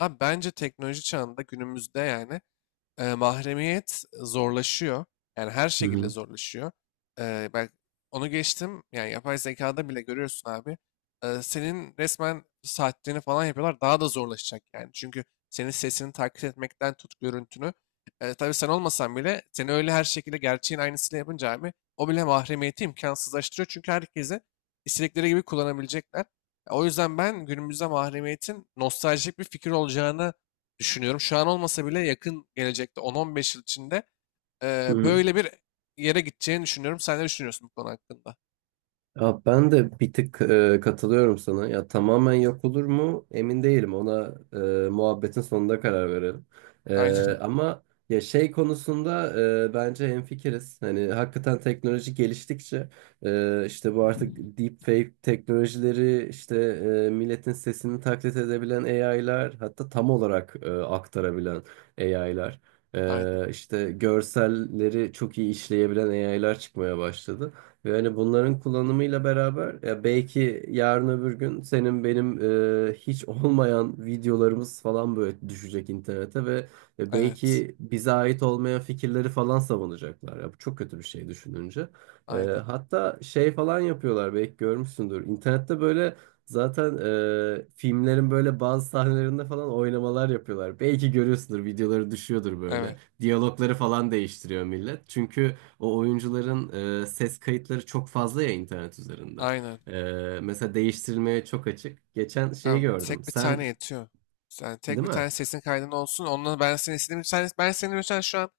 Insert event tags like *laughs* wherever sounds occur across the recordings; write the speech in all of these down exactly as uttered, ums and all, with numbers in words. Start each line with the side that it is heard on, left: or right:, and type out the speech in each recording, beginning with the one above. left: Abi bence teknoloji çağında günümüzde yani e, mahremiyet zorlaşıyor. Yani her
right: Hı
left: şekilde
right: hı.
left: zorlaşıyor. E, ben onu geçtim. Yani yapay zekada bile görüyorsun abi. E, senin resmen saatlerini falan yapıyorlar. Daha da zorlaşacak yani. Çünkü senin sesini taklit etmekten tut görüntünü. E, tabii sen olmasan bile seni öyle her şekilde gerçeğin aynısını yapınca abi o bile mahremiyeti imkansızlaştırıyor. Çünkü herkese istedikleri gibi kullanabilecekler. O yüzden ben günümüzde mahremiyetin nostaljik bir fikir olacağını düşünüyorum. Şu an olmasa bile yakın gelecekte on on beş yıl içinde
right: Hı
left: eee,
right: hı.
left: böyle bir yere gideceğini düşünüyorum. Sen ne düşünüyorsun bu konu hakkında?
right: Ya ben de bir tık e, katılıyorum sana. Ya tamamen yok olur mu? Emin değilim. Ona e, muhabbetin sonunda karar verelim. E,
left: Aynen,
right: ama ya şey konusunda e, bence hemfikiriz. Hani hakikaten teknoloji geliştikçe e, işte bu artık deepfake teknolojileri işte e, milletin sesini taklit edebilen A I'lar, hatta tam olarak e, aktarabilen A I'lar,
left: *laughs* aynen.
right: e, işte görselleri çok iyi işleyebilen A I'lar çıkmaya başladı. Ve hani bunların kullanımıyla beraber ya belki yarın öbür gün senin benim e, hiç olmayan videolarımız falan böyle düşecek internete ve e,
left: Evet,
right: belki bize ait olmayan fikirleri falan savunacaklar. Ya bu çok kötü bir şey düşününce. E,
left: aynen,
right: hatta şey falan yapıyorlar, belki görmüşsündür. İnternette böyle zaten e, filmlerin böyle bazı sahnelerinde falan oynamalar yapıyorlar. Belki görüyorsundur, videoları düşüyordur böyle.
left: evet,
right: Diyalogları falan değiştiriyor millet. Çünkü o oyuncuların e, ses kayıtları çok fazla ya internet üzerinde.
left: aynen.
right: E, mesela değiştirilmeye çok açık. Geçen şeyi
left: Tamam,
right: gördüm.
left: tek bir
right: Sen
left: tane yetiyor. Sen tek
right: değil
left: bir
right: mi?
left: tane sesin kaydın olsun. Onunla ben seni istediğim sen, ben seni mesela şu an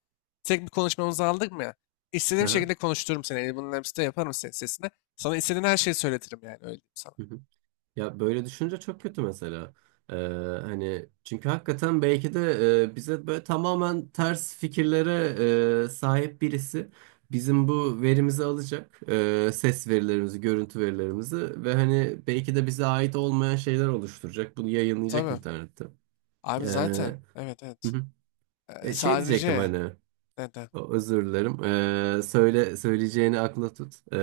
left: tek bir konuşmamızı aldık mı ya? İstediğim
right: Aha.
left: şekilde konuştururum seni. Elbinin hepsini yaparım senin sesine. Sana istediğin her şeyi söyletirim yani öyle diyeyim sana.
right: Hı hı. Ya böyle düşünce çok kötü mesela. E, Hani çünkü hakikaten belki de e, bize böyle tamamen ters fikirlere e, sahip birisi bizim bu verimizi alacak. E, ses verilerimizi, görüntü verilerimizi ve hani belki de bize ait olmayan şeyler oluşturacak. Bunu yayınlayacak
left: Tabii.
right: internette. E,
left: Abi
right: hı
left: zaten evet evet.
right: hı.
left: Ee,
right: E, şey diyecektim,
left: sadece
right: hani
left: neden?
right: o- özür dilerim. Ee, söyle söyleyeceğini, akla tut. Ee,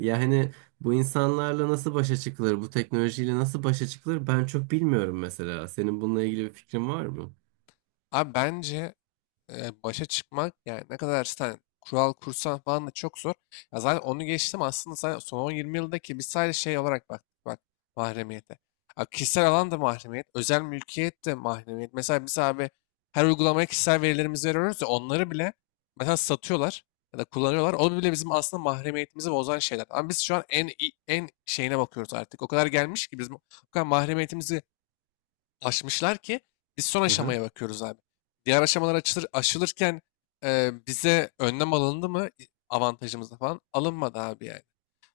right: Ya hani bu insanlarla nasıl başa çıkılır? Bu teknolojiyle nasıl başa çıkılır? Ben çok bilmiyorum mesela. Senin bununla ilgili bir fikrin var mı?
left: Abi bence e, başa çıkmak yani ne kadar sen kural kursan falan da çok zor. Ya zaten onu geçtim aslında sen son on yirmi yıldaki biz sadece şey olarak baktık bak mahremiyete. Ya kişisel alan da mahremiyet, özel mülkiyet de mahremiyet. Mesela biz abi her uygulamaya kişisel verilerimizi veriyoruz ya onları bile mesela satıyorlar ya da kullanıyorlar. O bile bizim aslında mahremiyetimizi bozan şeyler. Ama biz şu an en en şeyine bakıyoruz artık. O kadar gelmiş ki bizim o kadar mahremiyetimizi aşmışlar ki biz son
right: Hı hı.
left: aşamaya bakıyoruz abi. Diğer aşamalar açılır, aşılırken e, bize önlem alındı mı avantajımızda falan alınmadı abi yani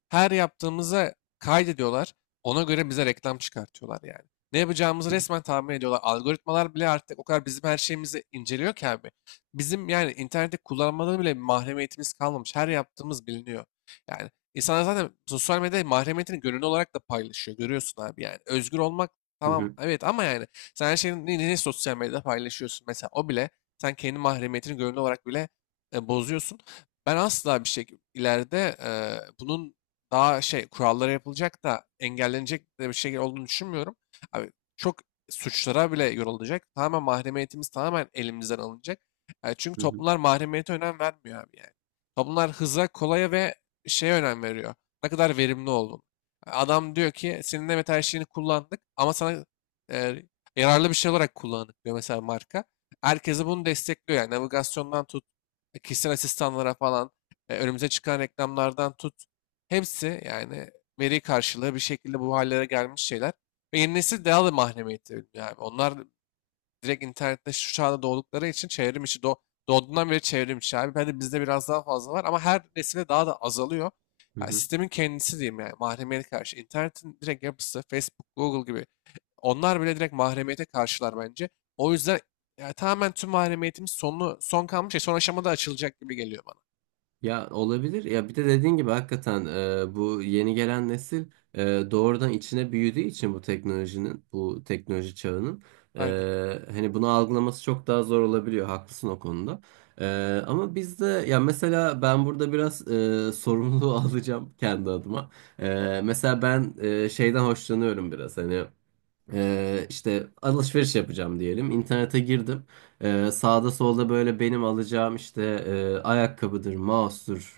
left: her yaptığımıza kaydediyorlar. Ona göre bize reklam çıkartıyorlar yani. Ne yapacağımızı resmen tahmin ediyorlar. Algoritmalar bile artık o kadar bizim her şeyimizi inceliyor ki abi. Bizim yani internette kullanmadan bile mahremiyetimiz kalmamış. Her yaptığımız biliniyor. Yani insanlar zaten sosyal medyada mahremiyetini gönüllü olarak da paylaşıyor. Görüyorsun abi yani. Özgür olmak
right: Hı
left: tamam
right: hı.
left: evet ama yani sen her şeyini ne ne sosyal medyada paylaşıyorsun? Mesela o bile sen kendi mahremiyetini gönüllü olarak bile e, bozuyorsun. Ben asla bir şey ileride e, bunun daha şey kurallara yapılacak da engellenecek de bir şey olduğunu düşünmüyorum. Abi çok suçlara bile yorulacak. Tamamen mahremiyetimiz tamamen elimizden alınacak. Yani çünkü
right: Hı hı.
left: toplumlar mahremiyete önem vermiyor abi yani. Toplumlar hıza, kolaya ve şeye önem veriyor. Ne kadar verimli oldun. Adam diyor ki senin evet her şeyini kullandık ama sana e, yararlı bir şey olarak kullandık diyor mesela marka. Herkesi bunu destekliyor yani navigasyondan tut, e, kişisel asistanlara falan, e, önümüze çıkan reklamlardan tut, hepsi yani veri karşılığı bir şekilde bu hallere gelmiş şeyler. Ve yeni nesil daha da mahremiyetli ölümlü abi. Onlar direkt internette şu çağda doğdukları için çevrim içi doğ- doğduğundan beri çevrim içi abi. Bence bizde biraz daha fazla var ama her nesile daha da azalıyor.
right: Hı
left: Yani
right: hı.
left: sistemin kendisi diyeyim yani mahremiyete karşı. İnternetin direkt yapısı Facebook, Google gibi onlar bile direkt mahremiyete karşılar bence. O yüzden yani tamamen tüm mahremiyetimiz sonu, son kalmış şey son aşamada açılacak gibi geliyor bana.
right: Ya olabilir. Ya bir de dediğin gibi hakikaten e, bu yeni gelen nesil e, doğrudan içine büyüdüğü için bu teknolojinin, bu teknoloji çağının
left: Aynen.
right: e, hani bunu algılaması çok daha zor olabiliyor. Haklısın o konuda. E, Ama biz de ya mesela ben burada biraz e, sorumluluğu *laughs* alacağım kendi adıma. E, mesela ben e, şeyden hoşlanıyorum biraz hani. Ee, işte alışveriş yapacağım diyelim. İnternete girdim. Ee, sağda solda böyle benim alacağım işte e, ayakkabıdır, mouse'dur,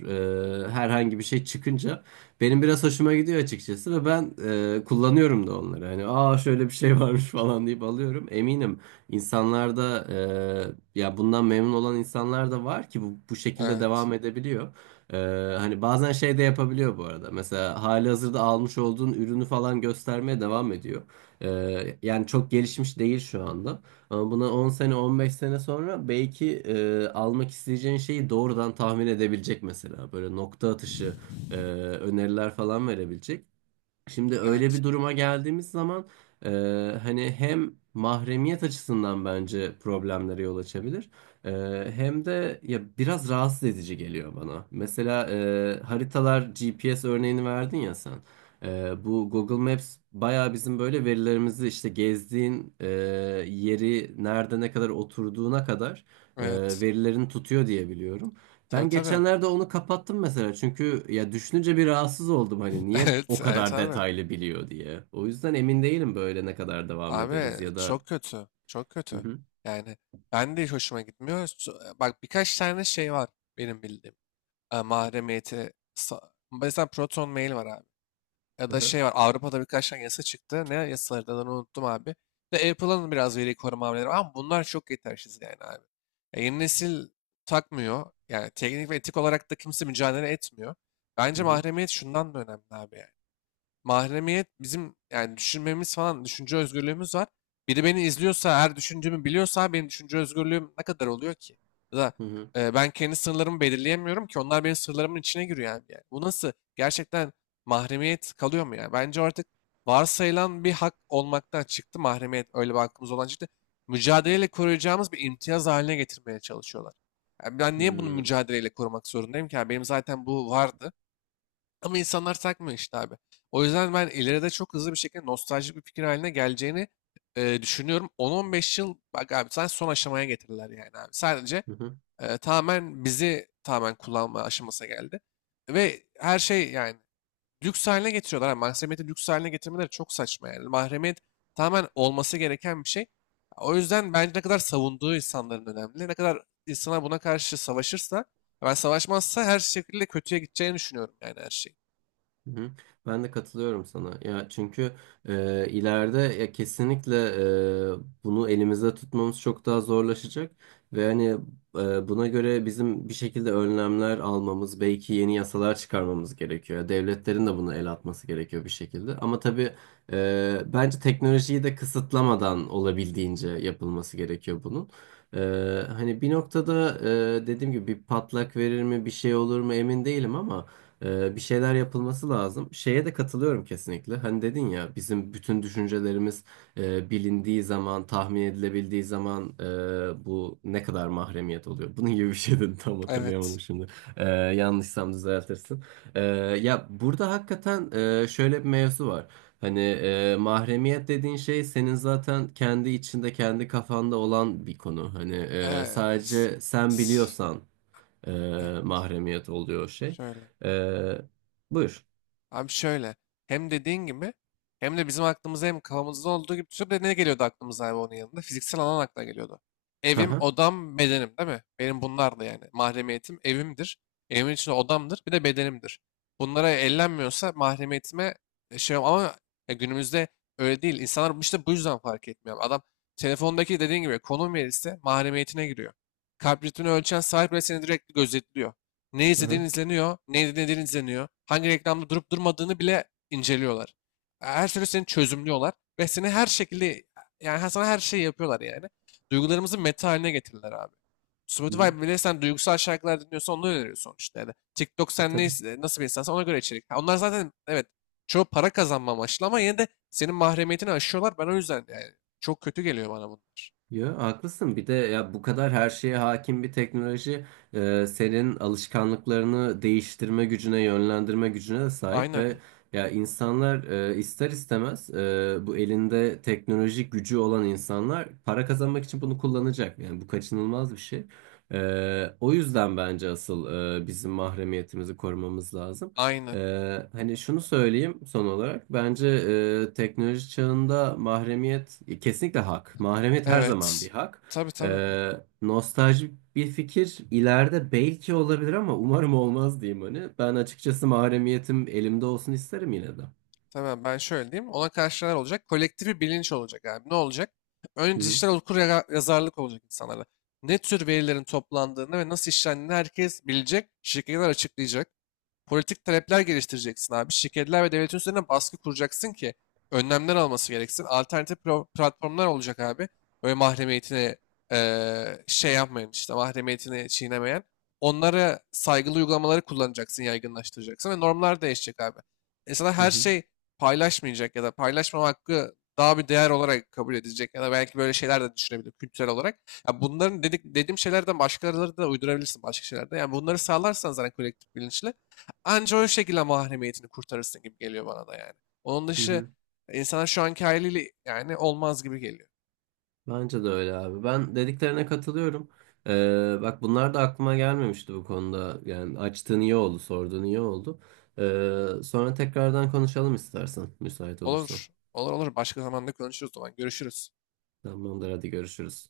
right: e, herhangi bir şey çıkınca benim biraz hoşuma gidiyor açıkçası ve ben e, kullanıyorum da onları. Hani aa şöyle bir şey *laughs* varmış falan deyip alıyorum. Eminim insanlarda e, ya bundan memnun olan insanlar da var ki bu, bu şekilde
left: Evet.
right: devam edebiliyor. Ee, Hani bazen şey de yapabiliyor bu arada. Mesela hali hazırda almış olduğun ürünü falan göstermeye devam ediyor. Ee, yani çok gelişmiş değil şu anda. Ama buna on sene on beş sene sonra belki e, almak isteyeceğin şeyi doğrudan tahmin edebilecek mesela. Böyle nokta atışı e, öneriler falan verebilecek. Şimdi öyle
left: Evet.
right: bir duruma geldiğimiz zaman e, hani hem mahremiyet açısından bence problemlere yol açabilir. E, Hem de ya biraz rahatsız edici geliyor bana. Mesela e, haritalar, G P S örneğini verdin ya sen. E, bu Google Maps bayağı bizim böyle verilerimizi, işte gezdiğin e, yeri, nerede ne kadar oturduğuna kadar e,
left: Evet.
right: verilerini tutuyor diye biliyorum.
left: Tabii
right: Ben
left: tabii.
right: geçenlerde onu kapattım mesela çünkü ya düşününce bir rahatsız oldum, hani niye o
left: Evet, evet
right: kadar
left: abi.
right: detaylı biliyor diye. O yüzden emin değilim böyle ne kadar devam
left: Abi
right: ederiz ya da.
left: çok kötü. Çok
right: Hı
left: kötü.
right: hı.
left: Yani ben de hiç hoşuma gitmiyor. Su- e, Bak birkaç tane şey var benim bildiğim. E, mahremiyeti. sa- Mesela Proton Mail var abi. Ya
right: Hı
left: da
right: hı.
left: şey var Avrupa'da birkaç tane yasa çıktı. Ne yasaları da onu unuttum abi. Ve Apple'ın biraz veri koruma hamleleri var ama bunlar çok yetersiz yani abi. Ya yeni nesil takmıyor. Yani teknik ve etik olarak da kimse mücadele etmiyor.
right: Hı
left: Bence
right: hı.
left: mahremiyet şundan da önemli abi yani. Mahremiyet bizim yani düşünmemiz falan düşünce özgürlüğümüz var. Biri beni izliyorsa, her düşündüğümü biliyorsa benim düşünce özgürlüğüm ne kadar oluyor ki? Ya da
right: Hı
left: e, ben kendi sınırlarımı belirleyemiyorum ki onlar benim sınırlarımın içine giriyor abi yani. Bu nasıl? Gerçekten mahremiyet kalıyor mu yani? Bence artık varsayılan bir hak olmaktan çıktı mahremiyet öyle bir hakkımız olan çıktı. Mücadeleyle koruyacağımız bir imtiyaz haline getirmeye çalışıyorlar. Yani ben niye bunu
right: hı.
left: mücadeleyle korumak zorundayım ki? Yani benim zaten bu vardı. Ama insanlar takmıyor işte abi. O yüzden ben ileride çok hızlı bir şekilde nostaljik bir fikir haline geleceğini e, düşünüyorum. on on beş yıl bak abi sen son aşamaya getirirler yani abi. Sadece
right: Hı hı.
left: e, tamamen bizi tamamen kullanma aşamasına geldi. Ve her şey yani lüks haline getiriyorlar. Yani mahremiyeti lüks haline getirmeleri çok saçma yani. Mahremiyet tamamen olması gereken bir şey. O yüzden bence ne kadar savunduğu insanların önemli. Ne kadar insanlar buna karşı savaşırsa, ben savaşmazsa her şekilde kötüye gideceğini düşünüyorum yani her şey.
right: Hı hı. Ben de katılıyorum sana. Ya çünkü e, ileride ya kesinlikle e, bunu elimizde tutmamız çok daha zorlaşacak ve hani e, buna göre bizim bir şekilde önlemler almamız, belki yeni yasalar çıkarmamız gerekiyor. Ya devletlerin de buna el atması gerekiyor bir şekilde. Ama tabii e, bence teknolojiyi de kısıtlamadan olabildiğince yapılması gerekiyor bunun. E, Hani bir noktada e, dediğim gibi bir patlak verir mi, bir şey olur mu emin değilim ama. Ee, bir şeyler yapılması lazım. Şeye de katılıyorum kesinlikle. Hani dedin ya bizim bütün düşüncelerimiz e, bilindiği zaman, tahmin edilebildiği zaman e, bu ne kadar mahremiyet oluyor. Bunun gibi bir şey dedim, *laughs* tam
left: Evet.
right: hatırlayamadım şimdi. Ee, yanlışsam düzeltirsin. Ee, Ya burada hakikaten e, şöyle bir mevzu var. Hani e, mahremiyet dediğin şey senin zaten kendi içinde, kendi kafanda olan bir konu. Hani e,
left: Eee, s-
right: sadece sen
left: s-
right: biliyorsan e,
left: eh,
right: mahremiyet oluyor o şey.
left: şöyle.
right: E, Buyur.
left: Abi şöyle. Hem dediğin gibi hem de bizim aklımıza hem kafamızda olduğu gibi tutup da ne geliyordu aklımıza abi onun yanında? Fiziksel alan akla geliyordu.
right: Hı
left: Evim,
right: hı.
left: odam, bedenim değil mi? Benim bunlar da yani. Mahremiyetim evimdir. Evimin içinde odamdır. Bir de bedenimdir. Bunlara ellenmiyorsa mahremiyetime e, şey ama ya günümüzde öyle değil. İnsanlar işte bu yüzden fark etmiyor. Adam telefondaki dediğin gibi konum verirse mahremiyetine giriyor. Kalp ritmini ölçen sahip bile seni direkt gözetliyor. Ne
right: Hı
left: izlediğin
right: hı.
left: izleniyor, ne dinlediğin izleniyor, hangi reklamda durup durmadığını bile inceliyorlar. Her türlü seni çözümlüyorlar ve seni her şekilde yani sana her şeyi yapıyorlar yani. Duygularımızı meta haline getirdiler abi.
right: Hı. Hı.
left: Spotify bile sen duygusal şarkılar dinliyorsan onu öneriyor sonuçta. Yani TikTok
right: E,
left: sen ne,
right: tabii.
left: nasıl bir insansan ona göre içerik. Ha, onlar zaten evet çoğu para kazanma amaçlı ama yine de senin mahremiyetini aşıyorlar. Ben o yüzden yani çok kötü geliyor bana bunlar.
right: Yo, haklısın. Bir de ya bu kadar her şeye hakim bir teknoloji e, senin alışkanlıklarını değiştirme gücüne, yönlendirme gücüne de sahip
left: Aynen.
right: ve ya insanlar e, ister istemez e, bu elinde teknolojik gücü olan insanlar para kazanmak için bunu kullanacak. Yani bu kaçınılmaz bir şey. E, o yüzden bence asıl e, bizim mahremiyetimizi korumamız lazım.
left: Aynen.
right: Ee, hani şunu söyleyeyim son olarak. Bence e, teknoloji çağında mahremiyet e, kesinlikle hak. Mahremiyet her zaman
left: Evet.
right: bir hak.
left: Tabii tabii.
right: Ee, Nostalji bir fikir ileride belki olabilir ama umarım olmaz, diyeyim hani. Ben açıkçası mahremiyetim elimde olsun isterim yine de.
left: Tamam ben şöyle diyeyim. Ona karşı neler olacak? Kolektif bir bilinç olacak abi. Ne olacak?
right: Hı
left: Önce
right: hı,
left: dijital okur yaga- yazarlık olacak insanlara. Ne tür verilerin toplandığını ve nasıl işlendiğini herkes bilecek. Şirketler açıklayacak. Politik talepler geliştireceksin abi. Şirketler ve devletin üzerine baskı kuracaksın ki önlemler alması gereksin. Alternatif pro- platformlar olacak abi. Böyle mahremiyetine eee, şey yapmayan işte mahremiyetini çiğnemeyen. Onlara saygılı uygulamaları kullanacaksın, yaygınlaştıracaksın ve normlar değişecek abi. İnsanlar
right: hı
left: her
right: hı.
left: şey paylaşmayacak ya da paylaşmama hakkı daha bir değer olarak kabul edilecek ya da belki böyle şeyler de düşünebilir kültürel olarak. Ya bunların dedik, dediğim şeylerden başkaları da uydurabilirsin başka şeylerde. Yani bunları sağlarsan zaten kolektif bilinçle anca o şekilde mahremiyetini kurtarırsın gibi geliyor bana da yani. Onun
right: Hı
left: dışı
right: hı.
left: insanlar şu anki haliyle yani olmaz gibi geliyor.
right: Bence de öyle abi. Ben dediklerine katılıyorum. Ee, bak bunlar da aklıma gelmemişti bu konuda. Yani açtığın iyi oldu, sorduğun iyi oldu. Ee, sonra tekrardan konuşalım istersen, müsait olursan.
left: Olur. Olur olur. Başka zamanda konuşuruz o zaman. Görüşürüz.
right: Tamamdır, hadi görüşürüz.